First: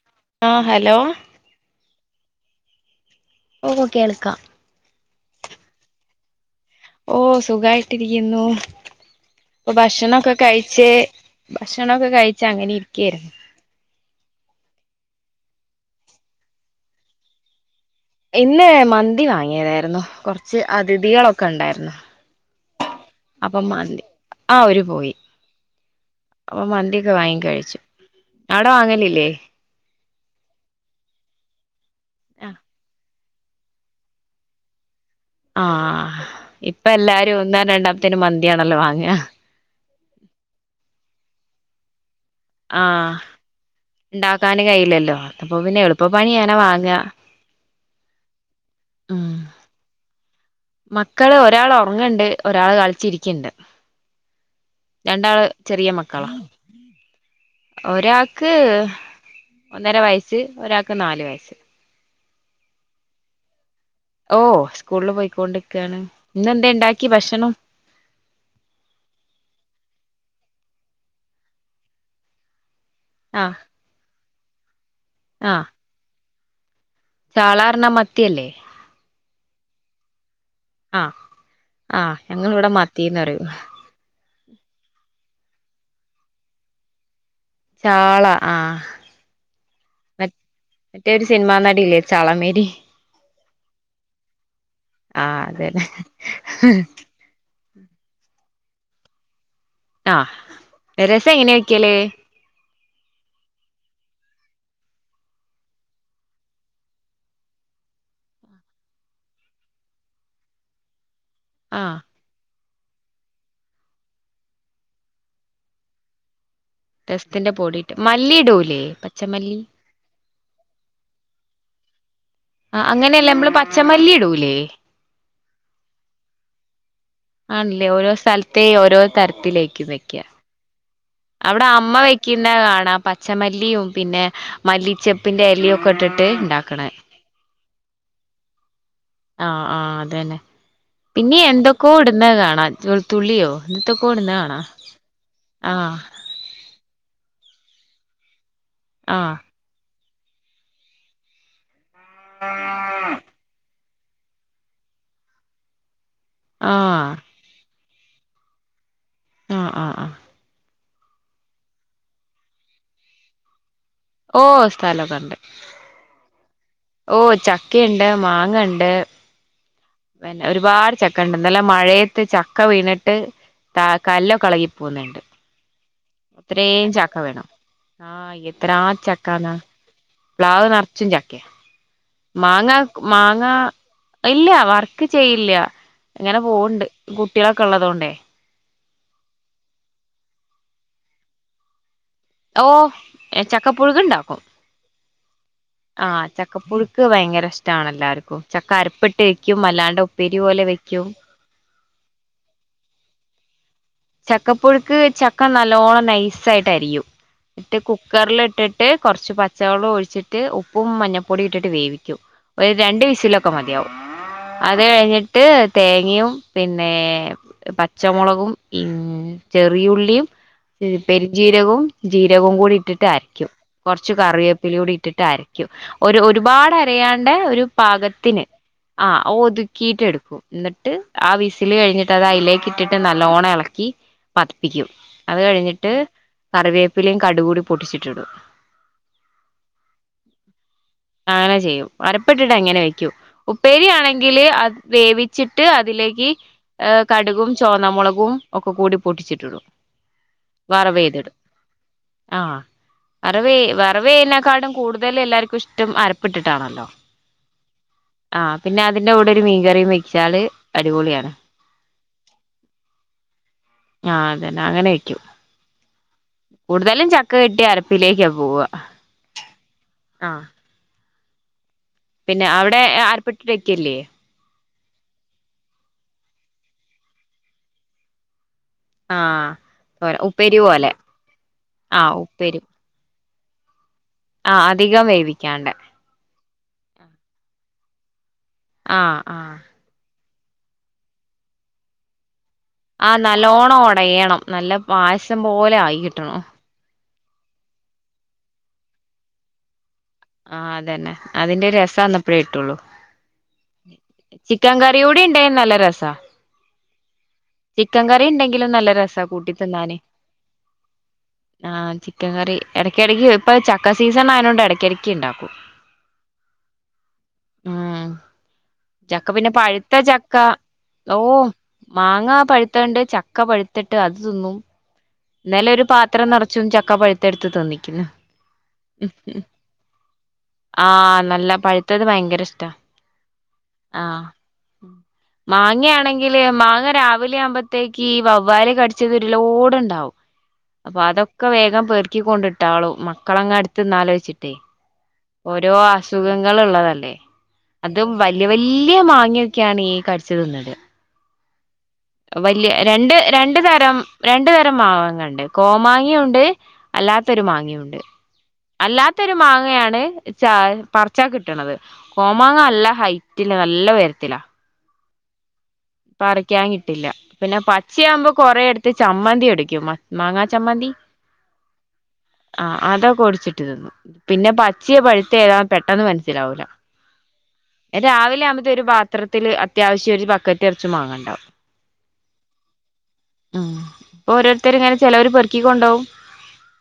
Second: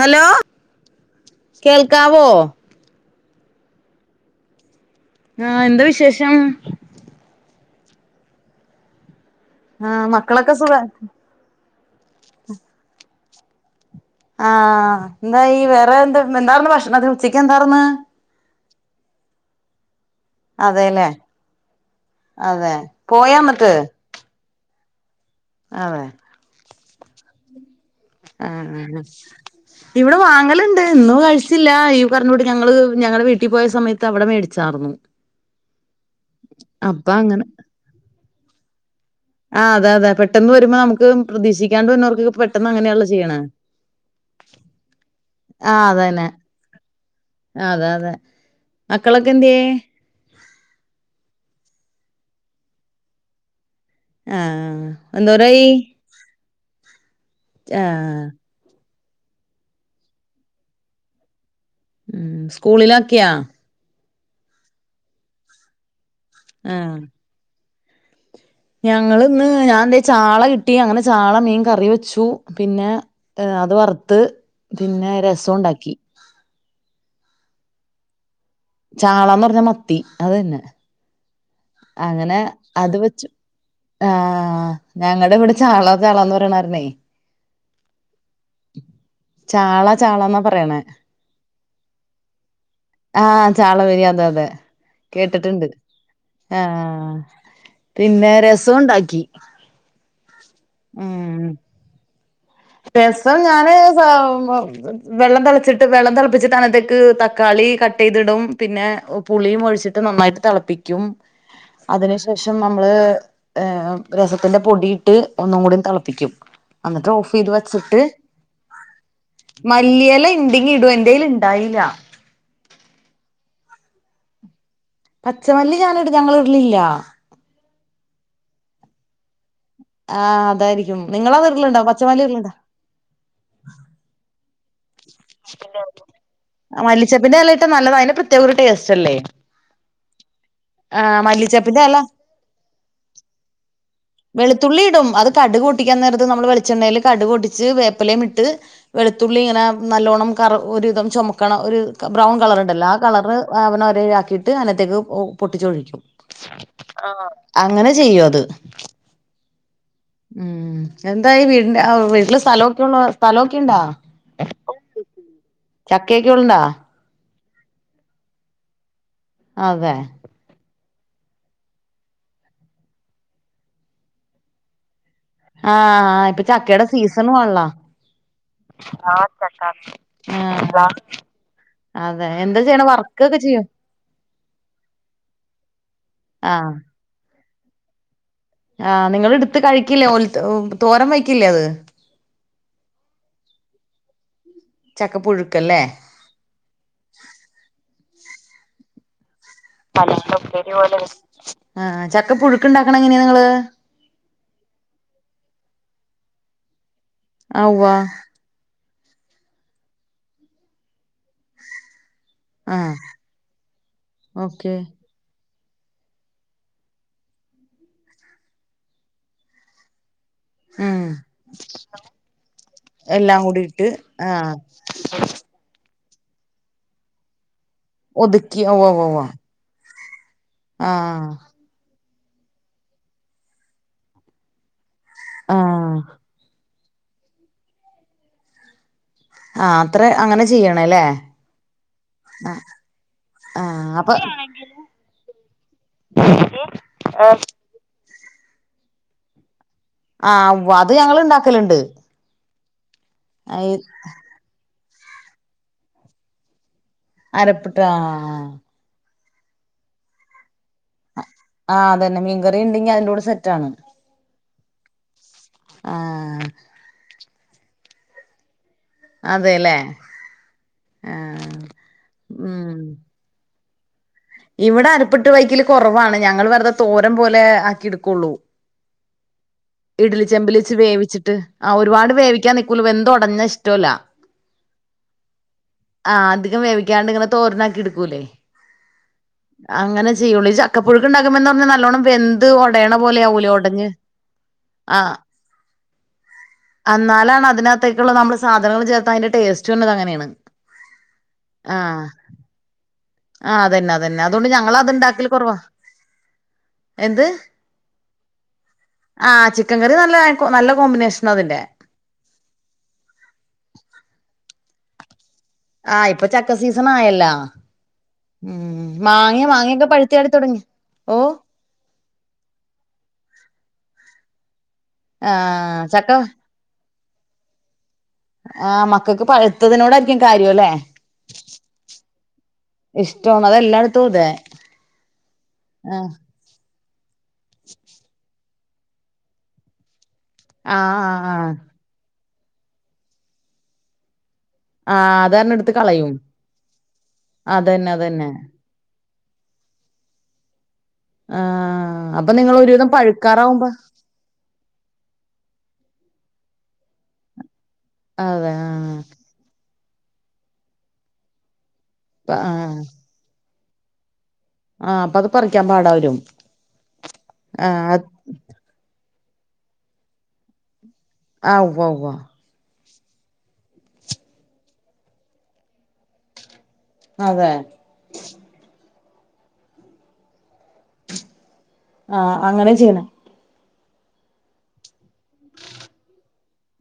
Hello ആഹ hello കേൾക്കാവോ ഓ കേൾക്കാം ആഹ് എന്താ വിശേഷം. ഓ സുഖായിട്ടിരിക്കുന്നു. ഇപ്പ ആഹ് ഭക്ഷണൊക്കെ മക്കളൊക്കെ സുഖം കഴിച്ച് ഭക്ഷണൊക്കെ കഴിച്ചങ്ങനെ ഇരിക്കായിരുന്നു. ആഹ് എന്തായി വേറെ എന്ത് എന്താർന്ന് ഭക്ഷണത്തിന് ഉച്ചക്ക് എന്താർന്ന്. ഇന്ന് മന്തി വാങ്ങിയതായിരുന്നു കുറച്ച് അതെല്ലേ അതിഥികളൊക്കെ ഉണ്ടായിരുന്നു അതെ പോയാ അപ്പൊ എന്നിട്ട് മന്തി ആ ഒരു പോയി. അതെ അപ്പ മന്തിയൊക്കെ വാങ്ങി കഴിച്ചു. അവിടെ ആഹ് വാങ്ങലില്ലേ ഇവിടെ വാങ്ങലുണ്ട്. ഇന്നും കഴിച്ചില്ല ഈ പറഞ്ഞകൂട്ട് ഞങ്ങള് ഞങ്ങളെ വീട്ടി വീട്ടിപോയ സമയത്ത് അവിടെ മേടിച്ചാർന്നു. ആഹ്, ഇപ്പാ അപ്പൊ എല്ലാരും ഒന്നാം രണ്ടാമത്തേന് മന്തിയാണല്ലോ വാ ങ്ങാ ആ അതെ, അതെ പെട്ടെന്ന് വരുമ്പോ നമുക്ക് പ്രതീക്ഷിക്കാണ്ട് വരുന്നോർക്ക് ആഹ്, ഇണ്ടാക്കാന് കഴിയില്ലല്ലോ, അപ്പൊ പിന്നെ ആഹ് എളുപ്പ അതന്നെ പണിയങ്ങനെ വാങ്ങാ അതെ അതെ മക്കളൊക്കെ ഹ്മ്മ് എന്ത്യേ മക്കള് ഒരാള് ഒ ങ്ങണ്ട്, ഒരാള് കളിച്ചിരിക്ക്ണ്ട്. ആഹ് എന്തൊരായി [inaudible] ഒരാക്ക് മ് ഒന്നര വയസ്സ് ഒരാൾക്ക് നാല് വയസ്സ്. ഹ്മ്മ് സ്കൂളിലാക്കിയാ ഓ സ്കൂളില് പോയിക്കൊണ്ടിരി ക്കാണ്. ഇന്നെന്തെ ഇണ്ടാക്കി ഭക്ഷണം ഞങ്ങള് ഇന്ന് ഞാൻന്തേ ചാള കിട്ടി. അങ്ങനെ ചാള മീൻ കറി വെച്ചു പിന്നെ ആഹ് ഏഹ് അത് വർത്ത്. പിന്നെ രസുണ്ടാക്കി. ചാളാ പറഞ്ഞ മത്തിയല്ലേ? ചാളന്ന് പറഞ്ഞാ മത്തി അതന്നെ ആഹ് ആഹ് അങ്ങനെ ഞങ്ങളിവിടെ അത് മത്തീന്ന് വെച്ചു. പറയും ആഹ് ആ ഞങ്ങള് ഇവിടെ ചാള ചാളന്ന് പറയനുണ്ടായിരുന്നേ ചാള, ആ ചാള മ ചാളന്നാ പറയണേ മറ്റെരു സിനിമ നടിയില്ലേ ചളമേരി ചാള മേരിയാ അതെയതെ. ആ അതെ ആ പിന്നെ രസുഉണ്ടാക്കി ആ രസം എങ്ങനെയ വയ്ക്കല് രസം ഞാന് വെള്ളം തിളച്ചിട്ട് വെള്ളം തിളപ്പിച്ച് അതി നത്തേക്ക് തക്കാളി കട്ട് ചെയ്തിടും പിന്നെ പുളിയും ഒഴിച്ചിട്ട് നന്നായിട്ട് തിളപ്പിക്കും ആഹ് അതിനു ശേഷം പ്പം നമ്മള് ഏ രസത്തിന്റെ പൊടിയിട്ട് ഒന്നും കൂടി തിളപ്പിക്കും അനട്ട്ഓഫ് പോടിയിട്ട് മല്ലിടൂലേ പച്ചമല്ലി ഇല ഇണ്ടെങ്കി ഇടുവോ എന്റെല് ണ്ടായില്ല ആ അങ്ങനെയല്ലേ നമ്മള് പച്ചമല്ലി ഇടൂലേ പച്ചമല്ലി ഞാന് ഇടും ഞങ്ങള വീട്ടിലില്ല ആണല്ലേ ഓരോ സ്ഥലത്തേ ഓരോ തരത്തിലേ ആ അതായിരിക്കും നിങ്ങളത് അവിടെ ഇടലുണ്ടോ അമ്മ പച്ചമല്ലി വെക്കുന്ന ഇടലുണ്ടോ കാണാ പച്ചമല്ലിയും പിന്നെ മല്ലിച്ച മല്ലിച്ചപ്പിന്റെല ഇട്ടാ നല്ലത അതിന്റെ പ്രത്യേക ഒരു ടേസ്റ്റ് അല്ലേ അന്നെ ആ പിന്നെ മല്ലിച്ചപ്പിന്റെ എന്തൊക്കോ ഇല ഇടുന്ന കാണാ വെളുത്തുള്ളിയോ എന്തോ വെളുത്തുള്ളി ഇടും അത് കടു പൊട്ടിക്കാൻ നേര ത് നമ്മൾ വെളിച്ചെണ്ണയിൽ കടു പൊട്ടിച്ച് വേപ്പലയയും ഇട്ട് ആഹ് വെളുത്തുള്ളിങ്ങനെ നല്ലോണ്ണം കറ് ഒരിധം ചുമക്കണം ഒരു ബ്രൗൺ കളർണ്ടല്ലോ ആ കളറ് അവന് ആക്കിയിട്ട് അതിനത്തേക്ക് പൊട്ടിച്ചൊഴിക്കും ആ ആഹ് അങ്ങനെ ചെയ്യോ അത് ആ ആ ഉം എന്താ ഈ വീടി വീട്ടില് സ്ഥലമോക്കെ ഉള്ള സ്ഥലമൊക്കെ ഉണ്ടാ ഓ സ്ഥലക്കെണ്ട് ചക്കയൊക്കെ ഉണ്ടോ ഓ ച ക്കണ്ട് മാങ്ങ ണ്ട് അതെ പിന്നെ ഒരുപാട് ചക്ക ഉണ്ട്ല്ല മഴയത്ത് ചക്ക വീണിട്ട് ത കല്ലൊ ളകി പോുന്നുണ്ട് ആഹ് ഇപ്പൊ ചക്കയുടെ അത്രയും ചക്ക സീസണും വേണം ആണല്ലോ ആ എത്ര ചക്കന്നാ പ്ലാവ് ആഹ് നിറച്ചും ചക്ക അതെ എന്താ മാങ്ങ ചെയ്യണ വർക്കൊക്കെ മാങ്ങ ചെയ്യോ ഇല്ല വർക്ക് ചെയ്യില്ല ഇങ്ങനെ പോണ്ട് കുട്ടികളൊക്കെ ഉള്ളതുകൊണ്ടേ ആ നിങ്ങളെടുത്ത് കഴിക്കില്ലേ തോരം വക്കില്ലേ അത് ഓ ചക്കപ്പുഴക്ണ്ടാക്കും ചക്കപ്പുഴുക്കല്ലേ ആഹ് ചക്കപ്പുഴുക്ക് ഭയങ്കര ഇഷ്ടമാണ് എല്ലാവർക്കും ചക്ക അരപ്പെട്ട് ആ ചക്ക പുുഴുക്ക് ഉണ്ടാക്കണം എങ്ങനെയാ നിങ്ങള് ചക്കപ്പുഴുക്ക് ചക്ക നല്ലോണ്ണം നൈസായിട്ട് അരിയും ആ മറ്റേ ഉവ്വ കുക്കറില ഇട്ട് ട്ട് കുറച്ച് പച്ചവെളം ഒഴിച്ചിട്ട് ഉപ്പും മഞ്ഞൾപ്പൊടും ഇട്ടിട്ട് വേവിക്കും ഒരു ആ രണ്ട് വിസിലൊക്കെ മതിയാവും ഓക്കെ അത് കഴിഞ്ഞിട്ട് തേങ്ങയും പിന്നെ പച്ചമുളകും പി ചെറിയുള്ളിയും ഉം പെരിജീരകവും ജീരകവും കൂടി ഇട്ടിട്ട് എല്ലാം ആരക്കും കൂടി ഇട്ട് കുറച്ച് ആ കറിവേപ്പില കൂടി ഇട്ടിട്ട് ആരക്കും ഒരു ഒരുപാട് അരയാണ്ട ഒരു പാകത്തിന് ഒതുക്കി ഉവ്വ ഉവ്വ ആ ഉവ്വ ഒതു കീറ്റെട് എന്നിട്ട് ആ വിസിൽ കഴിഞ്ഞിട്ട് അത്തത അതിലേക്ക് ഇട്ടിട്ട് നല്ലോണ ഇള ഈ പതിപ്പിക്കും അത് ആ കഴിഞ്ഞിട്ട് കറിവേ- പ്പിലും കടുകൂടി പൊട്ടിച്ചിട്ടിട ആ അത്ര അങ്ങനെ ചെയ്യണല്ലേ അങ്ങനെ ചെയ്യും അരപ്പിട്ടിട്ട് അ ങ്ങനെ വെക്കൂ ആ അപ്പൊ ഉപ്പേരിയാണെങ്കില് അത് വേവിച്ചിട്ട് അതിലേക്ക് ഏ കടുകും ചോന്ന മുളകും പ്പും ഒക്കെ കൂടി പൊട്ടിച്ചിട്ടടു ആ അത് ഞങ്ങള് ഇണ്ടാക്കലുണ്ട് വറവേ വറവേനെക്കാടും കൂടുത കതൽ എല്ലാർക്കും ഇഷ്ടം അരപ്പെട്ടിട്ടാണല്ലോ അരപ്പട്ടാ എന്റെ കൂടെ ഒരു മീൻകറിയും വെച്ചാല് അടിപൊളിയാണ് ആഹ് അതന്നെ മീൻകറി ഉണ്ടെങ്കി അ ആഹ അതന്നെ അങ്ങനെ വക്കും ആ കൂടുതലും ച ക്ക കിട്ടിയാ അരപ്പിലേക്കാ പോവ്വ അതേ ലേ ആ പിന്നെ അവിടെ ഉം ആർപ്പിട്ട് ക്കില്ലേ ഇവിടെ അരപ്പിട്ട് വെക്കല് കൊറവാണ് ഞങ്ങൾ വെറുതെ തോരം പോലെ ആക്കിട്ക്കുള്ളൂ ആ ഇഡ്ലി ചെമ്പിലിച്ച് വേവിച്ചിട്ട് ആ ഒരുപാട് ആഹ് വേവിക്കാൻ നിക്കൂല വെന്തൊടഞ്ഞ ഷ്ടോല്ല ആ അധികം വേവിക്കാണ്ടെ അധികം വേവിക്കാണ്ട് ഇങ്ങനെ തോരനാക്കി എടുക്കൂല്ലേ ആ ആ ചെയ്യോളി ചക്ക പുഴുക്കുണ്ടകുമ്പ ന്ന് പറഞ്ഞാ നല്ലോണം വെന്ത് ഒടയണ ആഹ് പോലെ ആവൂലേ നല്ലോണം ഒടഞ്ഞ് ഒടയണം. നല്ല ആ പായസം പോലെ ആയി കിട്ടണം. എന്നാലാണ് അതിനകത്തേക്കുള്ള നമ്മള് സാധനങ്ങൾ ചേർത്താ അതിന്റെ ടേസ്റ്റ് വരണത് അങ്ങനെ ആ അതന്നെ അതിന്റെ രസം അന്നപ്പഴേ കിട്ടുള്ളു ആ അതന്നെ അതന്നെ അതുകൊണ്ട് ഞങ്ങൾ ചിക്കൻ അത് കറി കൂടി ഉണ്ടാക്കല് ഉണ്ടെങ്കി കുറവാ നല്ല രസാ എന്ത് ചിക്കൻ കറി ഉണ്ടെങ്കിലും നല്ല രസ് ആ കൂട്ടി ചിക്കൻ കറി തിന്നാന് നല്ല നല്ല കോമ്പിനേഷൻ അതിന്റെ ആ ചിക്കൻ കറി എടക്ക് എടക്ക് ഇപ്പ ചക്ക സീസൺ ആയോണ്ട് എട ണ്ടോ ആഹ് ഇപ്പൊ ചക്ക സീസൺ ആയല്ലോ ഉം ഉം ചക്ക മാങ്ങയോ പിന്നെ മാങ്ങയൊക്കെ പഴുത്ത പഴുത്തു ചാടി ചക്ക തുടങ്ങിയോ ഓ ഒക്കെ പഴുത്തിട്ട് അത് തിന്നും. ഇന്നലെ ഒരു ആഹ് ചക്ക പാത്രം നിറച്ചും ചക്ക പഴുത്ത എടുത്ത് തിന്നിക്കുന്നു. ആ മക്കൾക്ക് പഴുത്തതിനോടായിരിക്കും കാര്യം അല്ലേ ആ നല്ല പഴുത്തത് ഭയങ്കര ഇഷ്ടാ ഇഷ്ടമാണ് അതെല്ലായിടത്തും ആഹ് അതെ ആഹ് മാങ്ങയാണെങ്കില് മാങ്ങ ആ രാവിലെയാകുമ്പഴത്തേക്ക് ഈ വൗ വ്വാല് കടിച്ചതൊരു ലോഡ് ഇണ്ടാവും. ആഹ് അപ്പോ ആഹ് അതൊക്കെ ആഹ് വേഗം പെറു റുക്കി കൊണ്ടിട്ടാളും മക്കളങ്ങ് എടുത്ത് തിന്നാലോച്ചിട്ടെ. ആഹ് അതാരണം ഓരോ എടുത്ത് കളയും അസുഖങ്ങൾ ഇള്ളതല്ലേ അതന്നെ അതും അതന്നെ വല്ല്യവല്ല്യ മാങ് ങ്ങനൊക്കെയാണ് ഈ കടിച്ചു തിന്നല്. ആഹ് അപ്പൊ നിങ്ങൾ വലിയ ഒരുവിധം രണ്ട് രണ്ട് പഴുക്കാറാവുമ്പോ തരം രണ്ടു തരം മാവാങ്ങാണ്ട് കോമാങ്ങയും ഉണ്ട്. അല്ലാത്തൊരു മാങ്ങെയു ണ്ട് അതെ ആഹ് അല്ലാത്തൊരു മാങ്ങയാ ണ് ചാ പറ്ച്ചാ കിട്ട്ണത് കോമാങ്ങ ആഹ് നല്ല ഹൈ റ്റില്ല നല്ല ഉയരത്തിലാ ആ അപ്പത് പറി പറിക്കാൻ കിട്ടില്ല പിന്നെ ആഹ് പച്ചയാകുമ്പോ കൊറെ എടുത്ത് ചമ്മന്തി ഇടിക്കും മ മാങ്ങാ ചമ്മന്തി ആ ഉവ്വ്ഉവ്വ ആ അതൊക്കെ ഒടിച്ചിട്ട് തിന്നും പിന്നെ പച്ചിയെ പഴുത്ത ഏതാ പെട്ടെന്ന് മനസ്സിലാവൂല അതെ രാവിലെ ആമ്പത്തേ ഒരു ഭാ ത്രത്തില് അത്യാവശ്യം ഒരു ബക്ക തെർച്ചു മാങ്ങണ്ടാവും ആ അങ്ങനെ ചെയ്യ്ണേ ആ പ്പൊ ഓരോരുത്തര്ങ്ങനെ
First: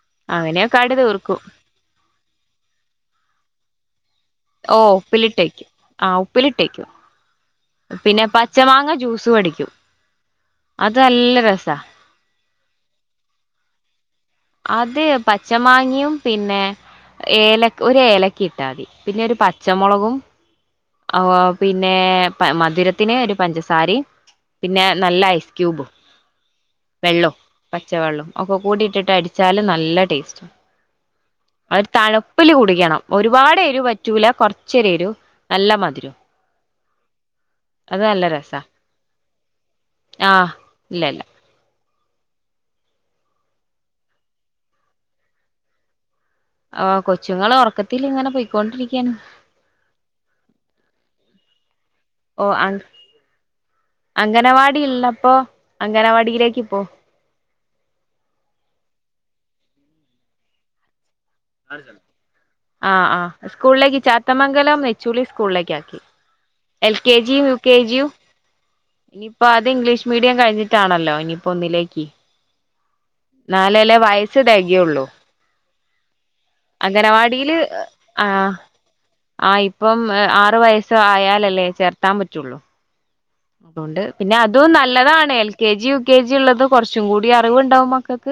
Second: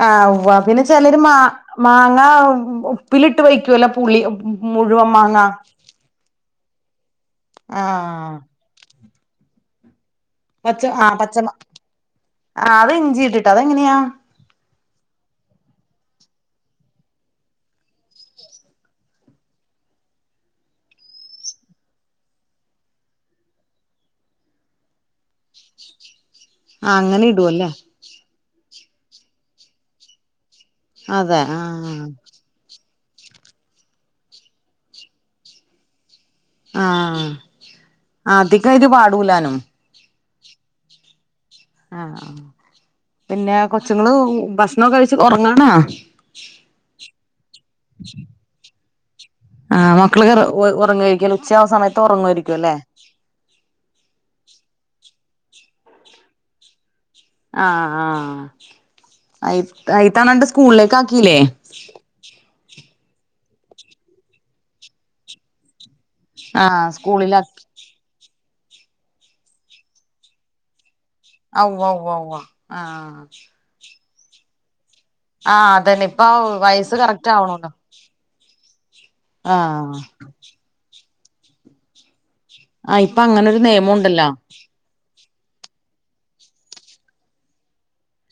ആ ഉവ്വാ അങ്ങനെയൊക്കെ പിന്നെ ആയിട്ട് ചെലര് മാ തീർക്കും മാങ്ങ ഉപ്പിലിട്ട് വയ്യ് ല പുളി മു മുഴുവൻ മാങ്ങ ട്ടേക്കും പിന്നെ ആഹ് പച്ച മാങ്ങ ജ്യൂസ് സും അടിക്കും പച്ച അത് ആ നല്ല പച്ചമ രസാ ആ അത് ഇഞ്ചിട്ടിട്ട് അതെങ്ങനാ അത് പച്ച മാങ്ങയും പിന്നെ ഏല ഒരു ഏലക്ക ഇട്ടാതി പിന്നെ ഒരു പച്ചമുളകും ആ പിന്നെ മധുരത്തിന് ഒരു പഞ്ചസാാരയും പിന്നെ നല്ല ഐസ്ക്യൂബും ആ അങ്ങനെ ഇടുവല്ലേ ഒക്കെ കൂടിട്ട് ട്ട് അടി ച്ചാല് നല്ല ടേസ്റ്റാ അതെ അത് ആഹ് തണുപ്പ്ല് കുടിക്കണം ഒരുപാടെരു പറ്റൂല കൊറച്ചൊരെരു നല്ല മധുരും ആ അതികെരു പാടൂലാനും ആ ഇല്ലല്ല ആ ആ പിന്നെ കൊച്ചുങ്ങള് ഭക്ഷണംക്കെ കഴിച്ച് ഉറങ്ങാണോ ആ കൊച്ചുങ്ങളെ ഉറക്കത്തില് ഇങ്ങനെ പൊയ്കൊണ്ടിരി എൻ ആ മക്കള് റ ഉറ ഉ ഉറങ്ങായിരിക്കും ഉച്ച ആവുന്ന സമയ ഓ അം അംഗനവാടി ടിള്ളപ്പോ അംഗനവാടീലേക്ക് പോം ആ ആ അയിത്ത അയിത്തണണ്ട് സ്കൂളിലേക്ക് ആ ഇല്ലേ ആ ആ സ്കൂളിലേക്ക് ചാത്തമംഗലം നെച്ചൂളി സ്കൂളിലേക്ക് ആക്കി ആഹ് എൽ കെ ജിയും യു സ്കൂളിലാക്കി കെ ജിയും ഇനിയിപ്പോ അത് ഇംഗ്ലീഷ് മീഡിയം കഴിഞ്ഞിട്ടാണല്ലോ ഔഔ ഔആ ആഹ് ന്നാലല്ലേ വയസ് സ് തെകയൊള്ളൂ ആഹ് അതന്നിം അംഗനവാടില് ആ ആ ഇപ്പം ആഹ് ആറു വയസ് ആയാലല്ലേ ചേർത്താൻ പറ്റുള്ളൂ ആഹ് ഇപ്പൊ അങ്ങനൊരു നിയമം അതൊണ്ട് ഉണ്ടല്ലോ പിന്നെ അതും നല്ലതാണ് L K G U K G ഉള്ളത് കുറച്ചു കൂടി അറിവ്ണ്ടാവും മക്കള്ക്ക്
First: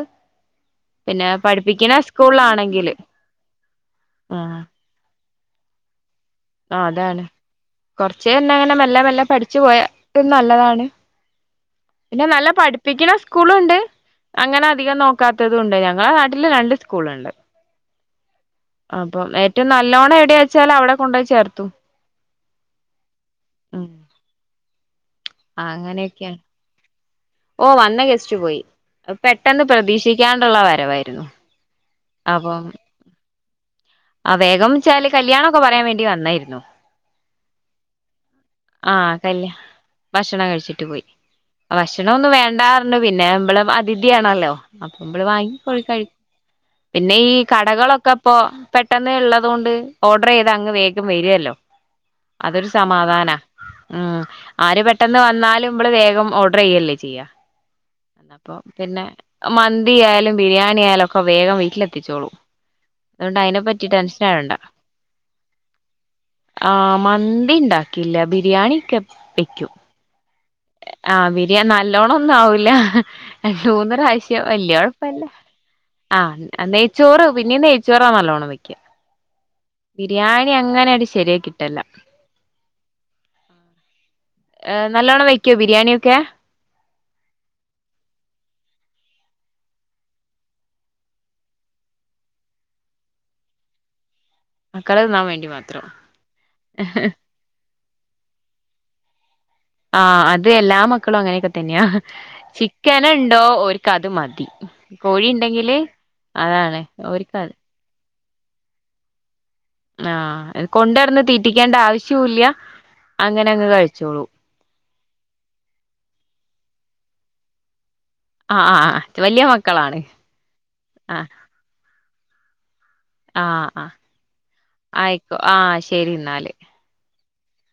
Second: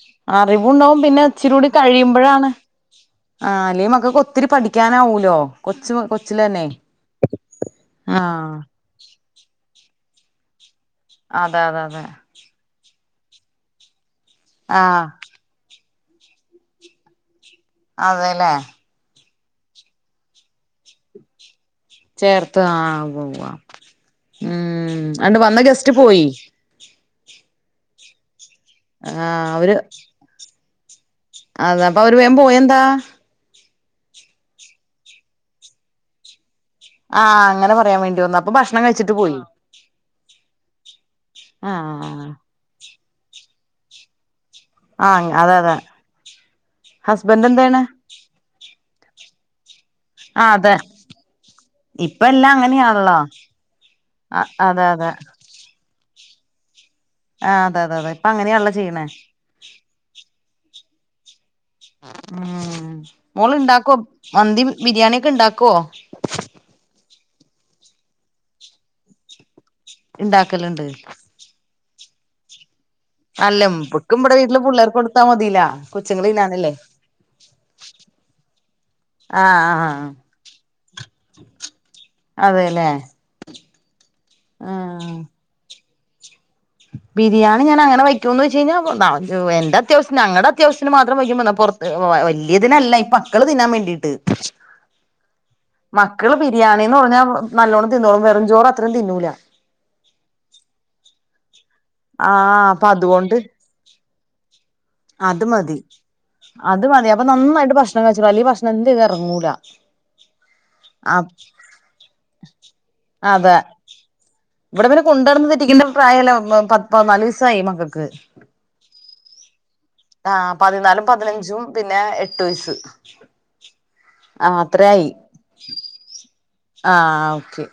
അറിവുണ്ടാവും പിന്നെ ഇച്ചിരി കൂടി കഴിയുമ്പോഴാണ് സ്കൂളിലാണെങ്കില് ആ അല്ലേ മക്കക്ക് ഒത്തിരി പഠിക്കാനാവൂലോ കൊച്ച് മക ആ അതാണ് കൊറച്ച് പിന്നെ ആഹ് അങ്ങനെ മെല്ലെ മെല്ലെ പഠിച്ചു പോയ ഇത് നല്ലതാണ് അതെ അതെ അതെ പിന്നെ നല്ല പഠിപ്പിക്കണ സ്കൂളുണ്ട് അങ്ങനെ അധികം ആഹ് നോക്കാത്തത്ണ്ട് ഞങ്ങടെ നാട്ടില് രണ്ട് സ്കൂളുണ്ട് അതെല്ലേ നല്ലവണം എവിടെയാ വച്ചൽ അവിടെ കൊണ്ട്പോയി ചേർത്തു ചേർത്ത് ആ ഉവ് ഉവാ ഉം രണ്ട് വന്ന ഗസ്റ്റ് പോയി അങ്ങനെയൊക്കെയാണ് ഓ വന്ന ഗസ്റ്റ് പോയി അയ് ആഹ് പെട്ടെന്ന് പ്രതീക്ഷിക്കാണ്ടുള്ള വര വായിരുന്നു അത് അപ്പ അവര് വം പോയെ എന്താ ആ വേഗംന്ന്ച്ചാല് കല്യാണ ഒക്കെ പറയാൻ വേണ്ടി വന്നായിരുന്നു ആഹ് അങ്ങനെ പറയാൻ വേണ്ടി വന്നു അപ്പൊ ഭക്ഷണം ആ കഴിച്ചിട്ട് പോയി കല്യാ ഭക്ഷണം കഴിച്ചിട്ട് പോയി ഭക്ഷണം ആഹ് ഒന്നും വേണ്ടാ പർണു പിന്നെ നമ്മൾ അതിഥി ആണല്ലോ അപ്പം മ്മൾ ആഹ് അതെ അതെ വാങ്ങികൊട് കഴി പിന്നെ ഈ ഹസ്ബൻഡ് എന്താണ് കടകളൊക്കെ ഇപ്പൊ ത്തെന്നെ ഇള്ളതോണ്ട് ഓർഡർ ചെയ്താ ആഹ് അങ്ങ് അതെ വേഗം വെരൊല്ലോ ഇപ്പ എല്ലാം അതൊരു അങ്ങനെയാണല്ലോ സമാധാനാ ഉം അ ആര് അതെ അതെ പെട്ടെന്ന് വന്നാലും ഇമ്മൾ വേഗം ഓഡർ ചെയ്യല്ലെ ചെയ്യാ. ആഹ് അതെ അതെ അതെ ഇപ്പൊ അപ്പൊ അങ്ങനെയാണല്ലോ പിന്നെ ചെയ്യണേ മന്തി ആയാലും ബിരിയാണി ആയാലും ഒ ഇപ്പ വേഗം വെ ട്ടിൽ എത്തിച്ചോളും ഉം അയുകൊണ്ട് മോള് അയിനെ ഇണ്ടാക്കോ മന്തി ബിരിയാണി ഒക്കെ ഇണ്ടാക്കോ ഇല്ല ബിരിയാണി ഒക്കെ വെക്കും ഉണ്ടാക്കലുണ്ട് നല്ലോണൊന്നും ആവൂല്ല മൂന്ന് ഇബക്കും ഇവിടെ പ്രാവശ്യം വീട്ടില് വല്യ പിള്ളേർക്ക് കൊടുത്താ കൊഴപ്പോല്ല മതിലാ കൊച്ചുങ്ങള് ആഹ് തിന്നാനല്ലേ നെയ്ച്ചോറ് പിന്നെയും നെയ്ച്ചോറാ നല്ലോണം വെയ് ആഹ് ആഹ് ബിരിയാണി അങ്ങനെ ഒരു ശരിയായി കിട്ടലില്ല അതെല്ലേ ആഹ് നല്ലോണം വെക്കുവോ ബിരിയാണി [unintelligible] ബിരിയാണി ഞാൻ അങ്ങനെ വയ്ക്കുമോ എന്ന് വെച്ച് കഴിഞ്ഞാ എന്റെ അത്യാവശ്യത്തിന് ഞങ്ങടെ അത്യാവശ്യത്തിന് മാത്രം വയ്ക്കും ന്നാ പുറത് വലിയിതിനല്ല മക്കള് തിന്നാൻ വേണ്ടിട്ട് മക്കള് തിന്നാൻ വേണ്ടി മാത്രം മക്കള് ബിരിയാണിന്ന് പറഞ്ഞാൽ നല്ലോണ്ണം തിന്നോളും വെറും ചോറ് അത്രേം തിന്നൂല തന്നെയ ആഹ് അപ്പൊ ചിക്കൻ അതുകൊണ്ട് ഉണ്ടോ ഓരുക്ക് അത് മതി കോഴി അത് ഉണ്ടെങ്കില് മതി അതാണ് ഓരുക്ക് വലിയ ഭക്ഷണം എന്തേയ്‌ത ഇറങ്ങൂല ആഹ് കൊണ്ടടന്ന് തീറ്റിക്കേണ്ട ആവശ്യൊല്ല അങ്ങനെ അതെ അങ്ങ് കഴിച്ചോളും ഇവിടെ പതിനാലുവയസായി മക്ക- ക്ക്‌ വലിയ മക്കളാണ് ആ പതിനാലും ആഹ് പതിനഞ്ചും പിന്നെ എ എട്ട് വയസ് ആഹ് ആഹ് ആയിക്കോ ആഹ് ശരി എന്നാല് ആഹ് ഓക്കെ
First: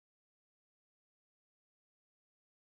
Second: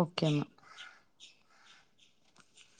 ഓക്കെന്ന